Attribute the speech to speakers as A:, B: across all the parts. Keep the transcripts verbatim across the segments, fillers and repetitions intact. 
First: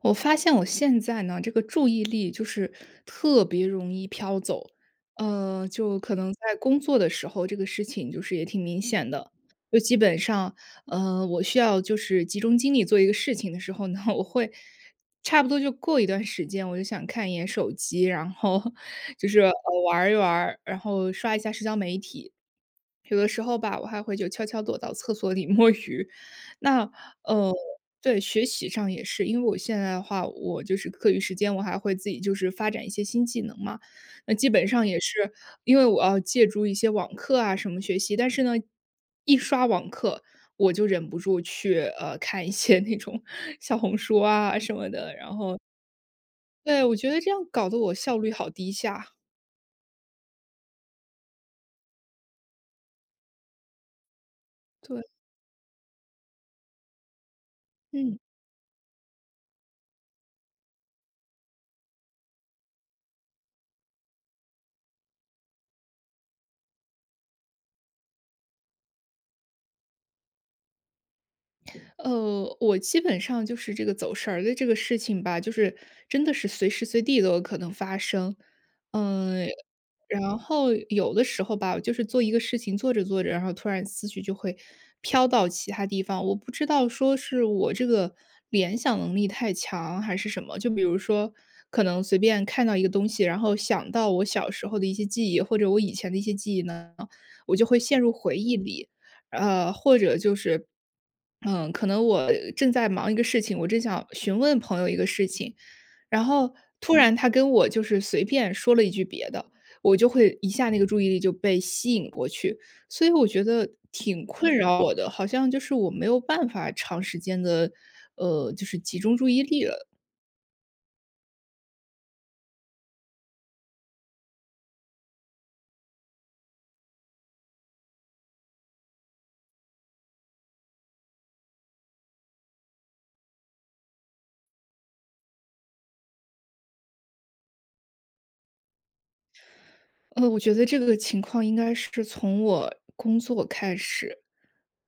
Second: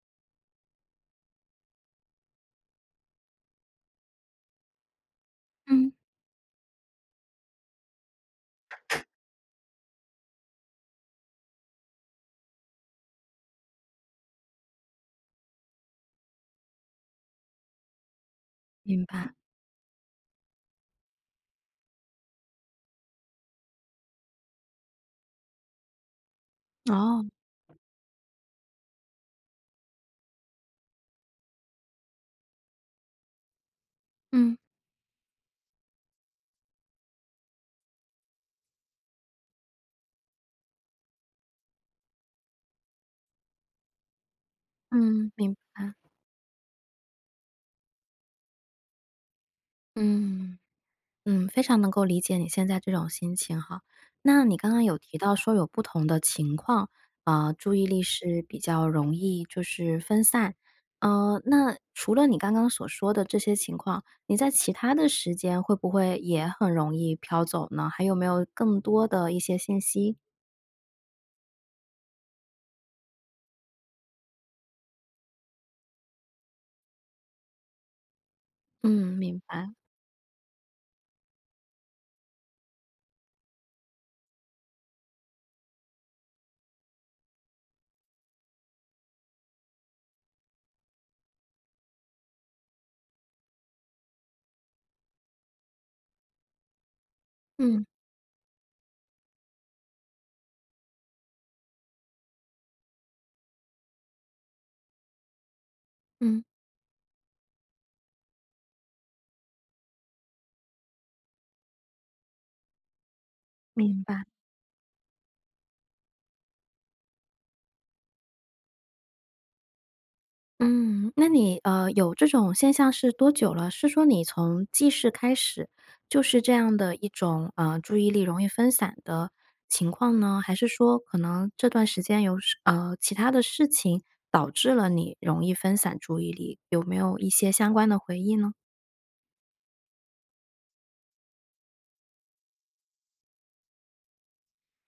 A: 我发现我现在呢，这个注意力就是特别容易飘走，呃，
B: 嗯，
A: 就可能在工作的时候，这个事情就是也挺明显的，就基本上，呃，我需要就是集中精力做一个事情的时候呢，我会差不多就过一段时间，我就想看一眼手机，然后
B: 明
A: 就
B: 白，
A: 是呃玩一玩儿然后刷一下社交媒体，有的时候吧，我还会就悄悄躲到厕所里摸鱼，那
B: 哦，
A: 呃。对，学习上也是，因为我现在的话，我就是课余时间，我还会自己就是发展一些新技能嘛。那基
B: 嗯，
A: 本上也是因为我要借助一些网课啊什么学习，但是呢，一刷网课我就忍不住去呃看一些那种 小红书啊什么的，
B: 嗯，
A: 然
B: 明
A: 后，
B: 白，
A: 对，我觉得这样搞得我效率好低下。
B: 嗯嗯，非常能够理解你现在这种心情哈。那你刚刚有
A: 对，
B: 提到说有不同的情况，呃，注意力
A: 嗯。
B: 是比较容易就是分散。呃，那除了你刚刚所说的这些情况，你在其他的时间会不会也很容易飘走呢？还有没有更多的一些信息？
A: 呃，我基本上就是这个走神儿的这个事情吧，就是真的是随时随地都有可能发生。
B: 嗯，明
A: 嗯，
B: 白，
A: 然后有的时候吧，我就是做一个事情做着做着，然后突然思绪就会飘到其他地方，我不知道说是我这个联想能力太强还是什么。就比如说，可能随便看到一个东西，然后想到我小时候的一些记忆，或者我以前的一些记忆呢，我就会
B: 嗯，
A: 陷入回忆里。呃，或者就是，嗯，可能我正在忙一个事情，我正想询问朋友一个事情，然
B: 嗯。
A: 后突然他跟我就是随便说了一句别的，我就会一下那个注意力就被吸引过去，所以我觉得
B: 明白。
A: 挺困扰我的，好像就是我没有办法长时间的，呃，就是集中注意力了。
B: 嗯，那你，呃，有这种现象是多久了？是说你从记事开始，就是这样的一种，呃，注意力容易分散的情况呢？还是说可能这段时间有事呃，其他的事情导致了你容易分散注意力，有没有一些相关的回忆呢？
A: 呃，我觉得这个情况应该是从我工作开始，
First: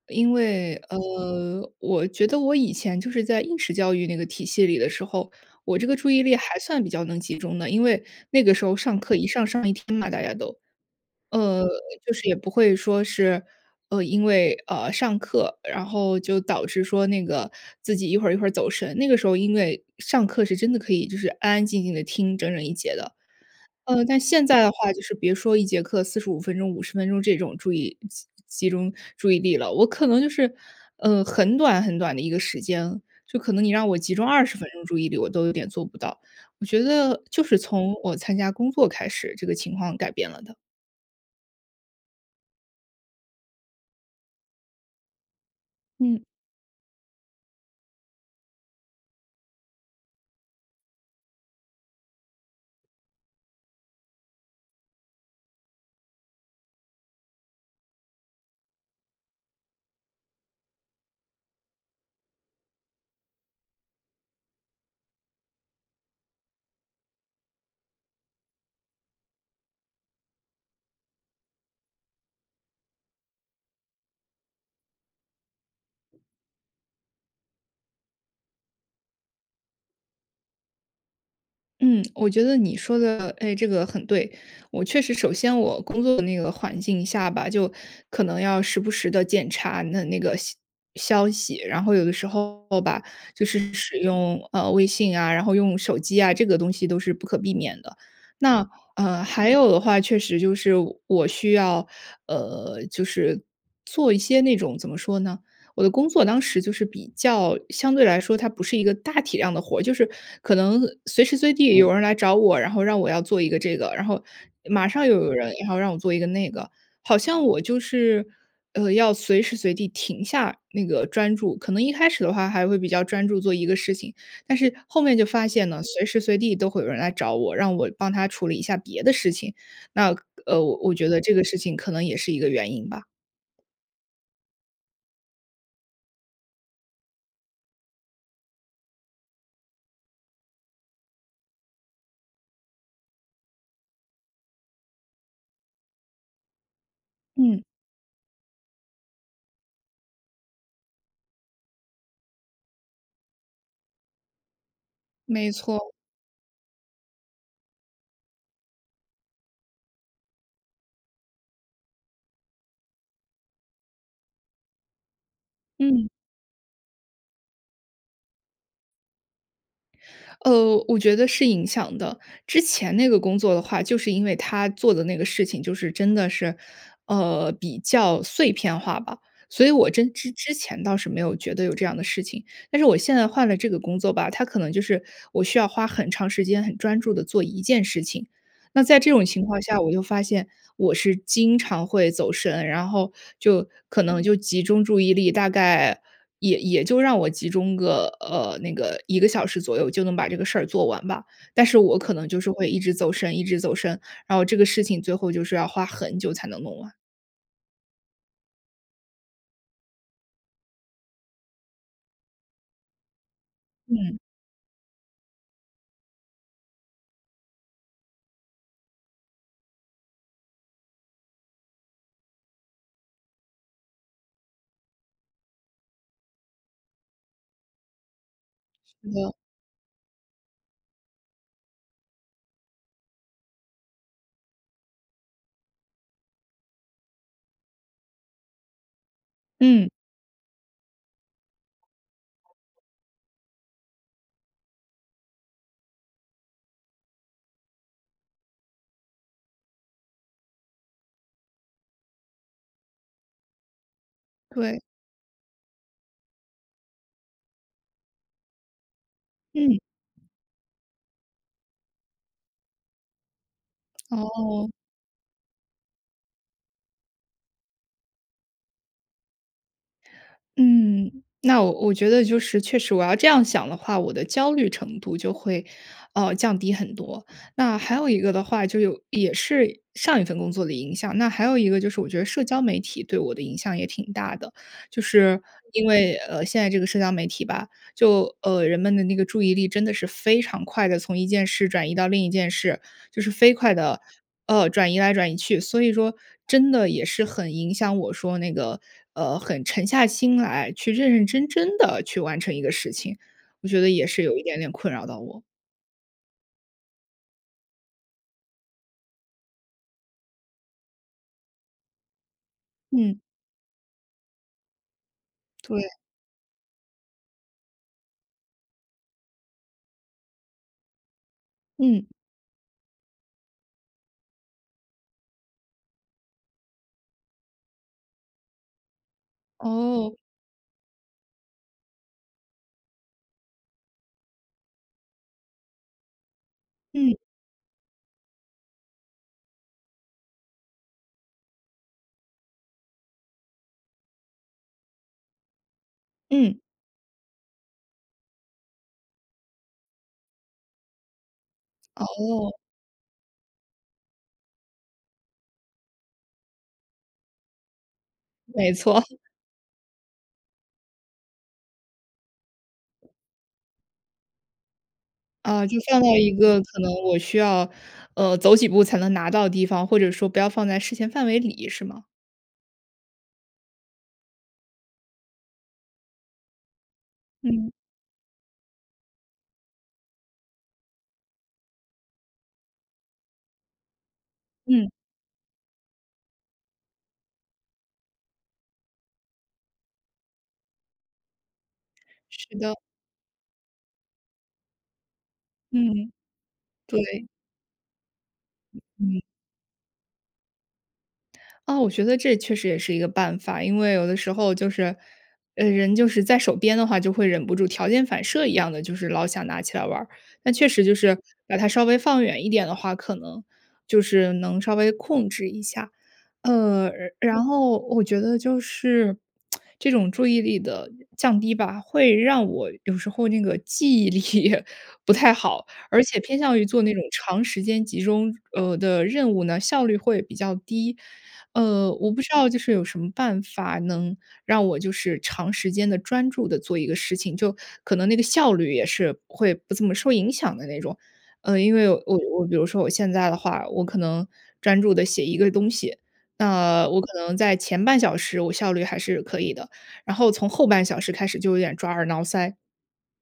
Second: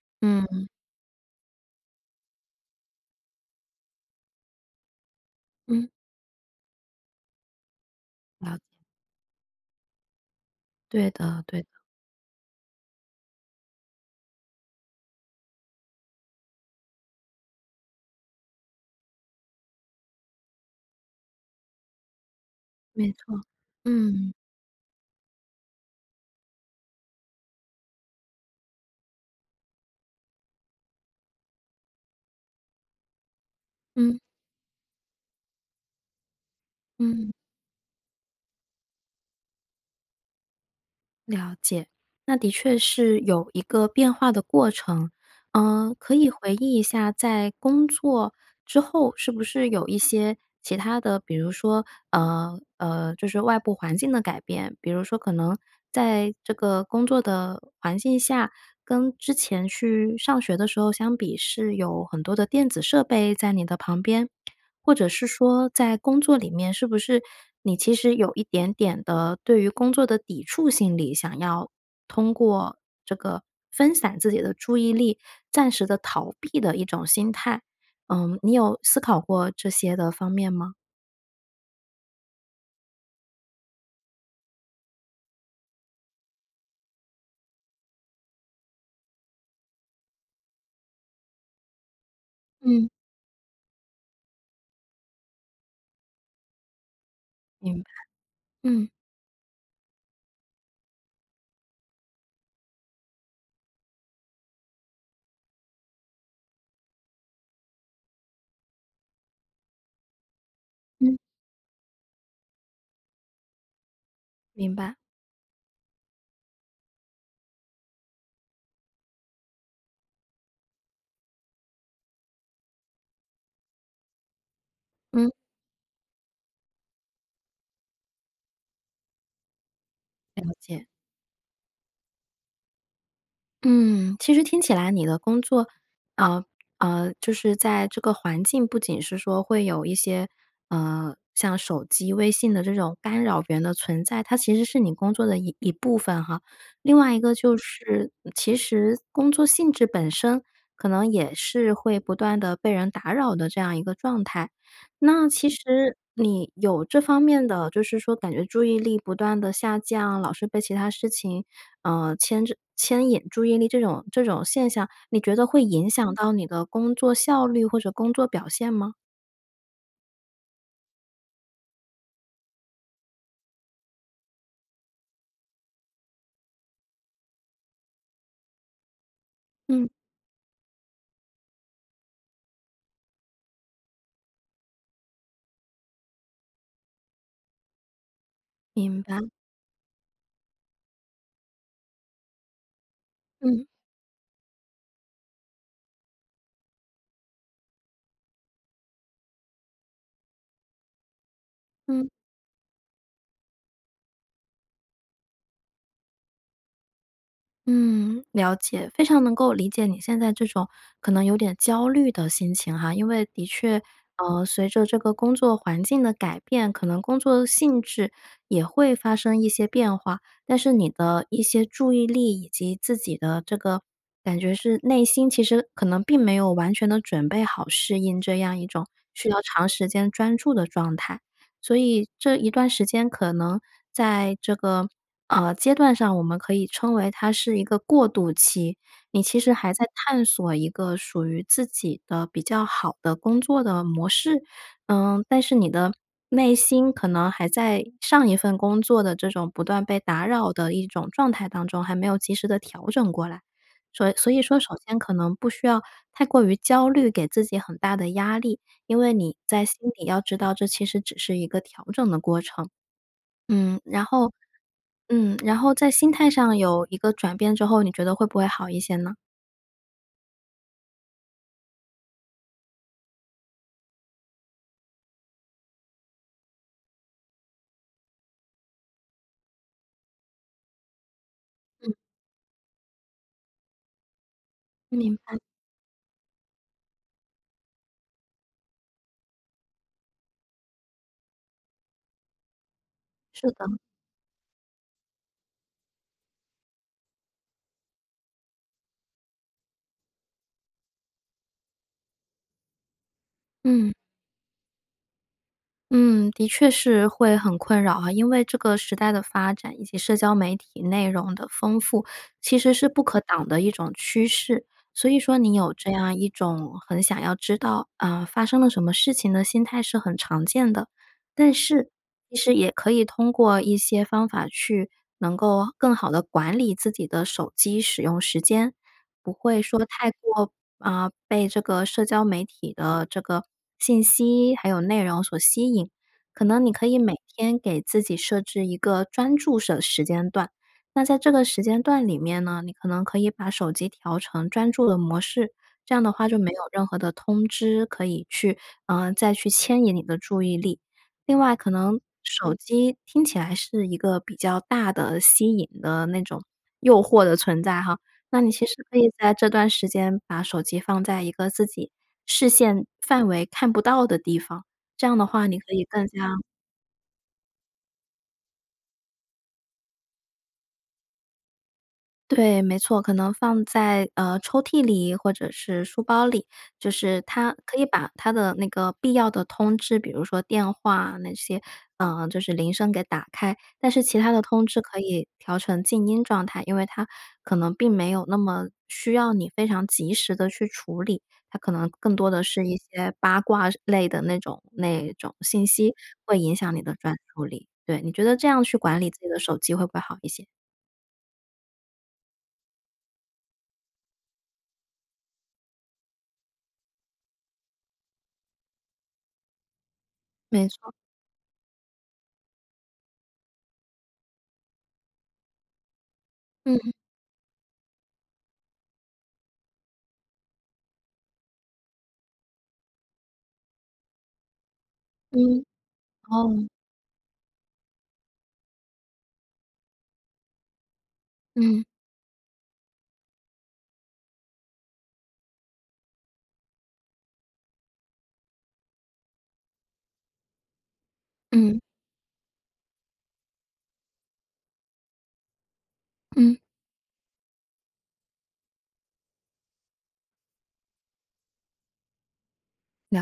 A: 因
B: 嗯
A: 为呃，我觉得我以前就是在应试教育那个体系里的时候，我这
B: 嗯，
A: 个注意力还算比较能集中的，因为那个
B: 了解，
A: 时候上课一上上一天嘛，大家都
B: 对的对
A: 呃，
B: 的，
A: 就是也不会说是呃，因为呃上课，然后就导致说那个自己一会儿一会儿走神。那个时候因为上课是真的可以就是安安静静的听整整一节
B: 没
A: 的，
B: 错，
A: 呃，但
B: 嗯，
A: 现在的话就是别说一节课四十五分钟、五十分钟这种注意集集中注意力了，我可能就是，呃，很短很短的一个时间，就可能你让我集
B: 嗯
A: 中二十分钟注意力，我都有点做不到。我觉得
B: 嗯。
A: 就是从我参加工作开始，这个情况改变了的，
B: 了解，那的确是有一个变化的过程。嗯，可
A: 嗯。
B: 以回忆一下，在工作之后是不是有一些其他的，比如说，呃呃，就是外部环境的改变，比如说可能在这个工作的环境下，跟之前去上学的时候相比，是有很多的电子设备在你的旁边，或者是说在工作里面，是不是你其实有一点点的对于工作的抵触心理，想要通过这个分散自己的注意力，暂时的逃避的一种心态？嗯，你有思考过这些的方面吗？
A: 嗯，我觉得你说的，哎，这个很对。我确实，首先我工作的那个环境下吧，就可能要时不时的检查那那个消消息，然后有的时候
B: 嗯，
A: 吧，就是使用呃微信啊，然后用手机啊，这个东西都是不可避
B: 明
A: 免
B: 白。
A: 的。那
B: 嗯，
A: 呃，还有的话，确实就是我需要呃，就是做一些那种怎么说呢？我的工作当时就是比较相对来说，它不是一个大体量的活儿就是可能
B: 嗯。
A: 随时随地有人来找我，然后让我要做一个这个，然后
B: 明
A: 马
B: 白，
A: 上又有人然后让我做一个那个，好像我就是呃要随时随地停下那个专注。可能一开始的话还会比较专注做一个事情，但是后面就
B: 嗯，
A: 发现呢，随时随地都会有人来找我，让我帮他处理一下别的事情。那
B: 了
A: 呃，我
B: 解。
A: 我觉得这个事情可能也是一个原因吧。
B: 嗯，其实听起来你的工作，呃呃，就是在这个环境，不仅是说会有一些，呃，像手机、微信的这种干扰源的存在，它其实是你工作的一一部分哈。另外一个就
A: 嗯，
B: 是，其实工作性质本身可能也是会不断的被人打扰的这样一个状态。那其
A: 没错，
B: 实你有这方面的，就是说感觉注意力不断的下降，老是被其他事情，呃，牵着牵引注意力这种这种现象，你觉得会影
A: 嗯。
B: 响到你的工作效率或者工作表现吗？
A: 呃，我觉得是影响的。之前那个工作的话，就是因为他做的那个事情，就是真的是，呃，比较碎片化吧，所以
B: 嗯，
A: 我真之之前倒是没有觉得有这样的事情。但是我现在换了这个工作吧，他可能就是我需要花很长时间、很专注的做一件事情。那在
B: 明
A: 这
B: 白，
A: 种情况下，我就发现我是经常会走神，然后
B: 嗯，
A: 就可能就集中注意力，大概也也就让我集中个，呃，那个一个小时左右就能把这个事儿做完吧。但是我
B: 嗯。
A: 可能就是会一直走神一直走神，然后这个事情最后就是要花很久才能弄完。
B: 嗯，了解，非常能够理解你现在这种可能有点焦虑的心情哈，因为的确，
A: 嗯，
B: 呃，随着这个工作环境的改变，可能工作性质也会发生一些变化，但是你的一些注意力以及自己的这个感觉是内心其实可能并没有完全的准备好适应这样一种
A: 是
B: 需
A: 的，
B: 要长时间专注的状态，所以这一段时间可能在这个。呃，阶段上我们可以称为它是一个过渡期，你其实还在
A: 嗯，
B: 探索一个属于自己的比较好的工作的模式。嗯，但是你的内心可能还在上一份工作的这种不断被打扰的一种状态当中，还没有及时的调整过来。所以所以说首
A: 对，
B: 先可能不需要太过于焦虑，给自己很大的压力，因为你在心
A: 嗯，
B: 里要知道这其实只是一个调整的过程。嗯，然后
A: 哦。
B: 嗯，然后在心态上有一个转变之后，你觉得会不会好一些呢？
A: 嗯，那我我觉得就是确实我要这样想的话，我的焦虑程度就会，呃，降低很多。那还有一个的话，就有也是上一份工作的影响，那还有一个就是我觉得社交媒体对我的影响也挺大的。就
B: 明白，
A: 是因为，呃，现在这个社交媒体吧，就，呃，人们的那个注意力真的是非常快的，从一件事转移到另一件事，就是
B: 是
A: 飞
B: 的，
A: 快的，呃，转移来转移去。所以说真的也是很影响我说那个，呃，很沉下心来去认认真真的去完成一个事情，我觉得
B: 嗯。
A: 也是有一点点困扰到我。
B: 嗯，的确是会很困扰啊，因为这个时代的发展以及社交媒体内容的丰富，其实是不可
A: 嗯，
B: 挡的一种趋势。所以说你有
A: 对，
B: 这样一种很想要知道，啊，发生了什么事情的心态是很常见的。但是
A: 嗯，
B: 其实也可以通过一些方法去能够更好的管理自己的手机使用时间，不会说太
A: 哦，
B: 过啊，呃被这个社交媒体的这个信息还有内容所吸引，可能你可以每
A: 嗯，
B: 天给自己设置一个专注的时间段。那在这个时间段里面呢，你可能可以把手机调成专注的模式，这样的话就没
A: 嗯，
B: 有任何的通知可以去，嗯，呃再去牵引你的注意力。另外，可能
A: 哦，
B: 手机听起来是一个比较大的吸引的那种诱惑的存在哈，那你其实
A: 没
B: 可
A: 错。
B: 以在这段时间把手机放在一个自己视线范围看不到的地方，这样的话你
A: 啊，
B: 可
A: 就
B: 以
A: 放
B: 更
A: 到
B: 加。
A: 一个可能我需要，呃，走几步才能拿到的地方，或者说不要放在视线范围里，是吗？
B: 对，没错，可能放在，呃，抽屉里或者是书包里，就是它
A: 嗯，
B: 可以把它的那个必要的通知，比如说电话那些，嗯，就是铃声给打开，但是其他的通知
A: 嗯，
B: 可以调成静音状态，因为它可能并没有那么需要你非常及时的去处理，它可能更多的
A: 是
B: 是
A: 的，
B: 一些八卦类的那种那种信息，
A: 嗯，
B: 会影响你的
A: 对，
B: 专注力。对，你觉得这样去管理自
A: 嗯。
B: 己的手机会不会好一些？
A: 啊，我觉得这确实也是一个办法，因为有的时候就是，呃，人就是在手边的话，就会忍不住条件反射一样的，就是老想拿起来玩儿。但
B: 没
A: 确实
B: 错，
A: 就是把它稍微放远一点的话，可能就是能稍微控制一下。呃，
B: 嗯
A: 然后我觉得就是这种注意力的降低吧，会让我有时候那个记忆力 不太
B: 嗯。
A: 好，而且偏向于
B: 哦，
A: 做那种长时间集中，呃，的任务呢，效率会比较低。
B: 嗯，
A: 呃，我不知道就是有什么办法能让我就是长时间的专注的做一个事情，就可能那个效率也是会不怎么受影响的那种。呃，因
B: 嗯，
A: 为我我比如说我现在的话，我可能专注的写一个东西，
B: 嗯，
A: 那我可能在前半小时我效率还是可以的，然后从后半小时开始就有点抓耳挠腮。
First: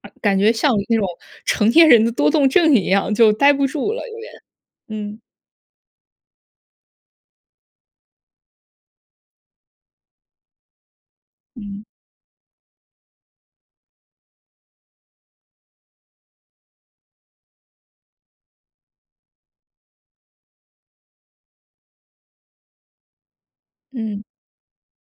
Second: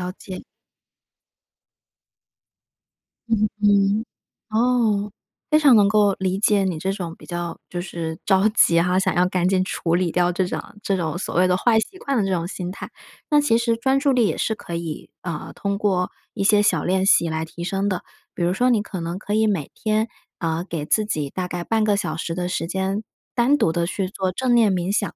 A: 啊，感
B: 解。
A: 觉像那种成年人的多动症一样，就待不住了，
B: 嗯，
A: 有点。
B: 哦，
A: 嗯，
B: 非常能够理解你这种比较就是着急哈，想要赶紧处理掉这种这种所谓的坏
A: 嗯，
B: 习惯的这种心态。那其实专注力也是可以，呃，通过一些小练习来提升的。比如说你可能可以每天，呃，给自己大概半个小时的时间，单独的去
A: 嗯，
B: 做正念冥想。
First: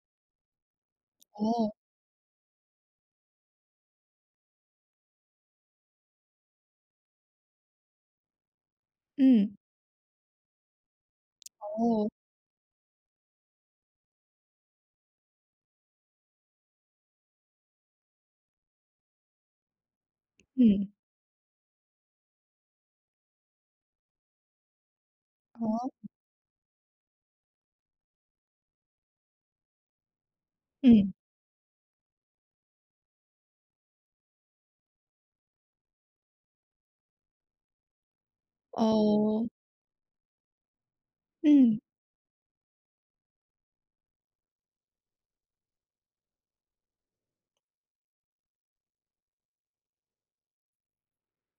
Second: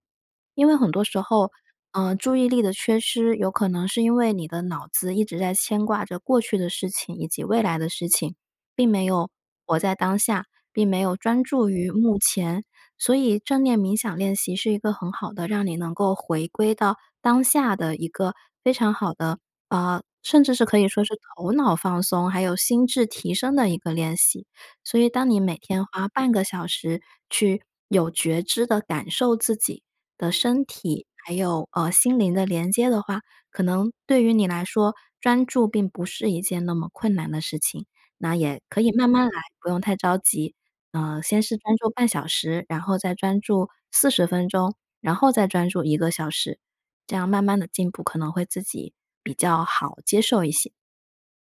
B: 因为很多时候，
A: 哦，
B: 呃，注意力的缺失有可能是因为你的脑子一直在牵挂着过去的事情以及未来的事情。并没有
A: 嗯，
B: 活在当下，并没有专注于
A: 哦，
B: 目前。所以正念冥想练习是一个很好的让你能够回归到当下的一个非常好的，呃，甚至是可以
A: 嗯，
B: 说是头脑放松，还有心智提升的一个练习。所以当你每天
A: 哦，
B: 花半个小时去有觉知的感受自己的身体，
A: 嗯，
B: 还有，呃，心灵的连接的话，可能对于你来说，专注并不是一件那么困难的事情。那也可以慢慢来，
A: 哦，
B: 不用太着急。呃，先是专
A: 嗯。
B: 注半小时，然后再专注四十分钟，然后再专注一个小时，这样慢慢的进步可能会自己比较好接受一些。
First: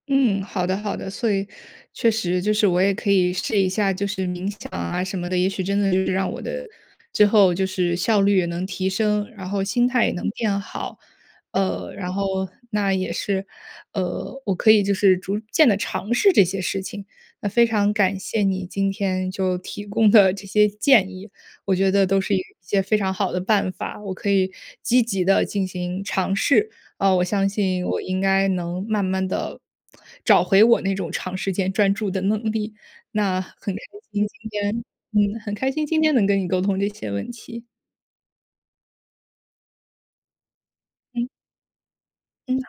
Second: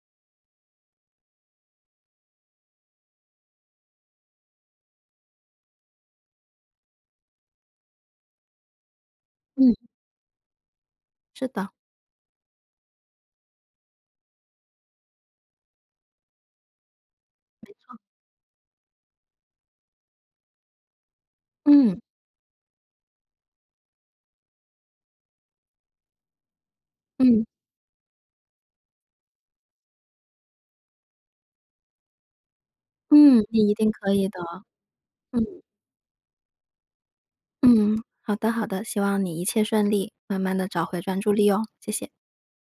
A: 嗯，好的好的，所以确实就是我也可以试一下，就是冥想啊什么的，也许真的就是让我的之后就是效率也能提升，然后
B: 嗯，
A: 心态也能变好，
B: 是的，
A: 呃，然后那也是，呃，我可以就是逐渐的尝试这些事情。那非常感谢你今天就提供的这些建议，我觉
B: 嗯，
A: 得都是一些非常好的办法，我可以积极的进行尝试。呃，我
B: 嗯，
A: 相信我应该能慢慢的找回我那种长时间专注的能力。那
B: 嗯，你一
A: 很开
B: 定可
A: 心
B: 以的，
A: 今天嗯，很
B: 嗯，
A: 开心今天能跟你沟通这些问题，
B: 嗯，好的好的，希望你一切顺利，慢慢的找回专注
A: 嗯，
B: 力哦，谢谢。
A: 嗯。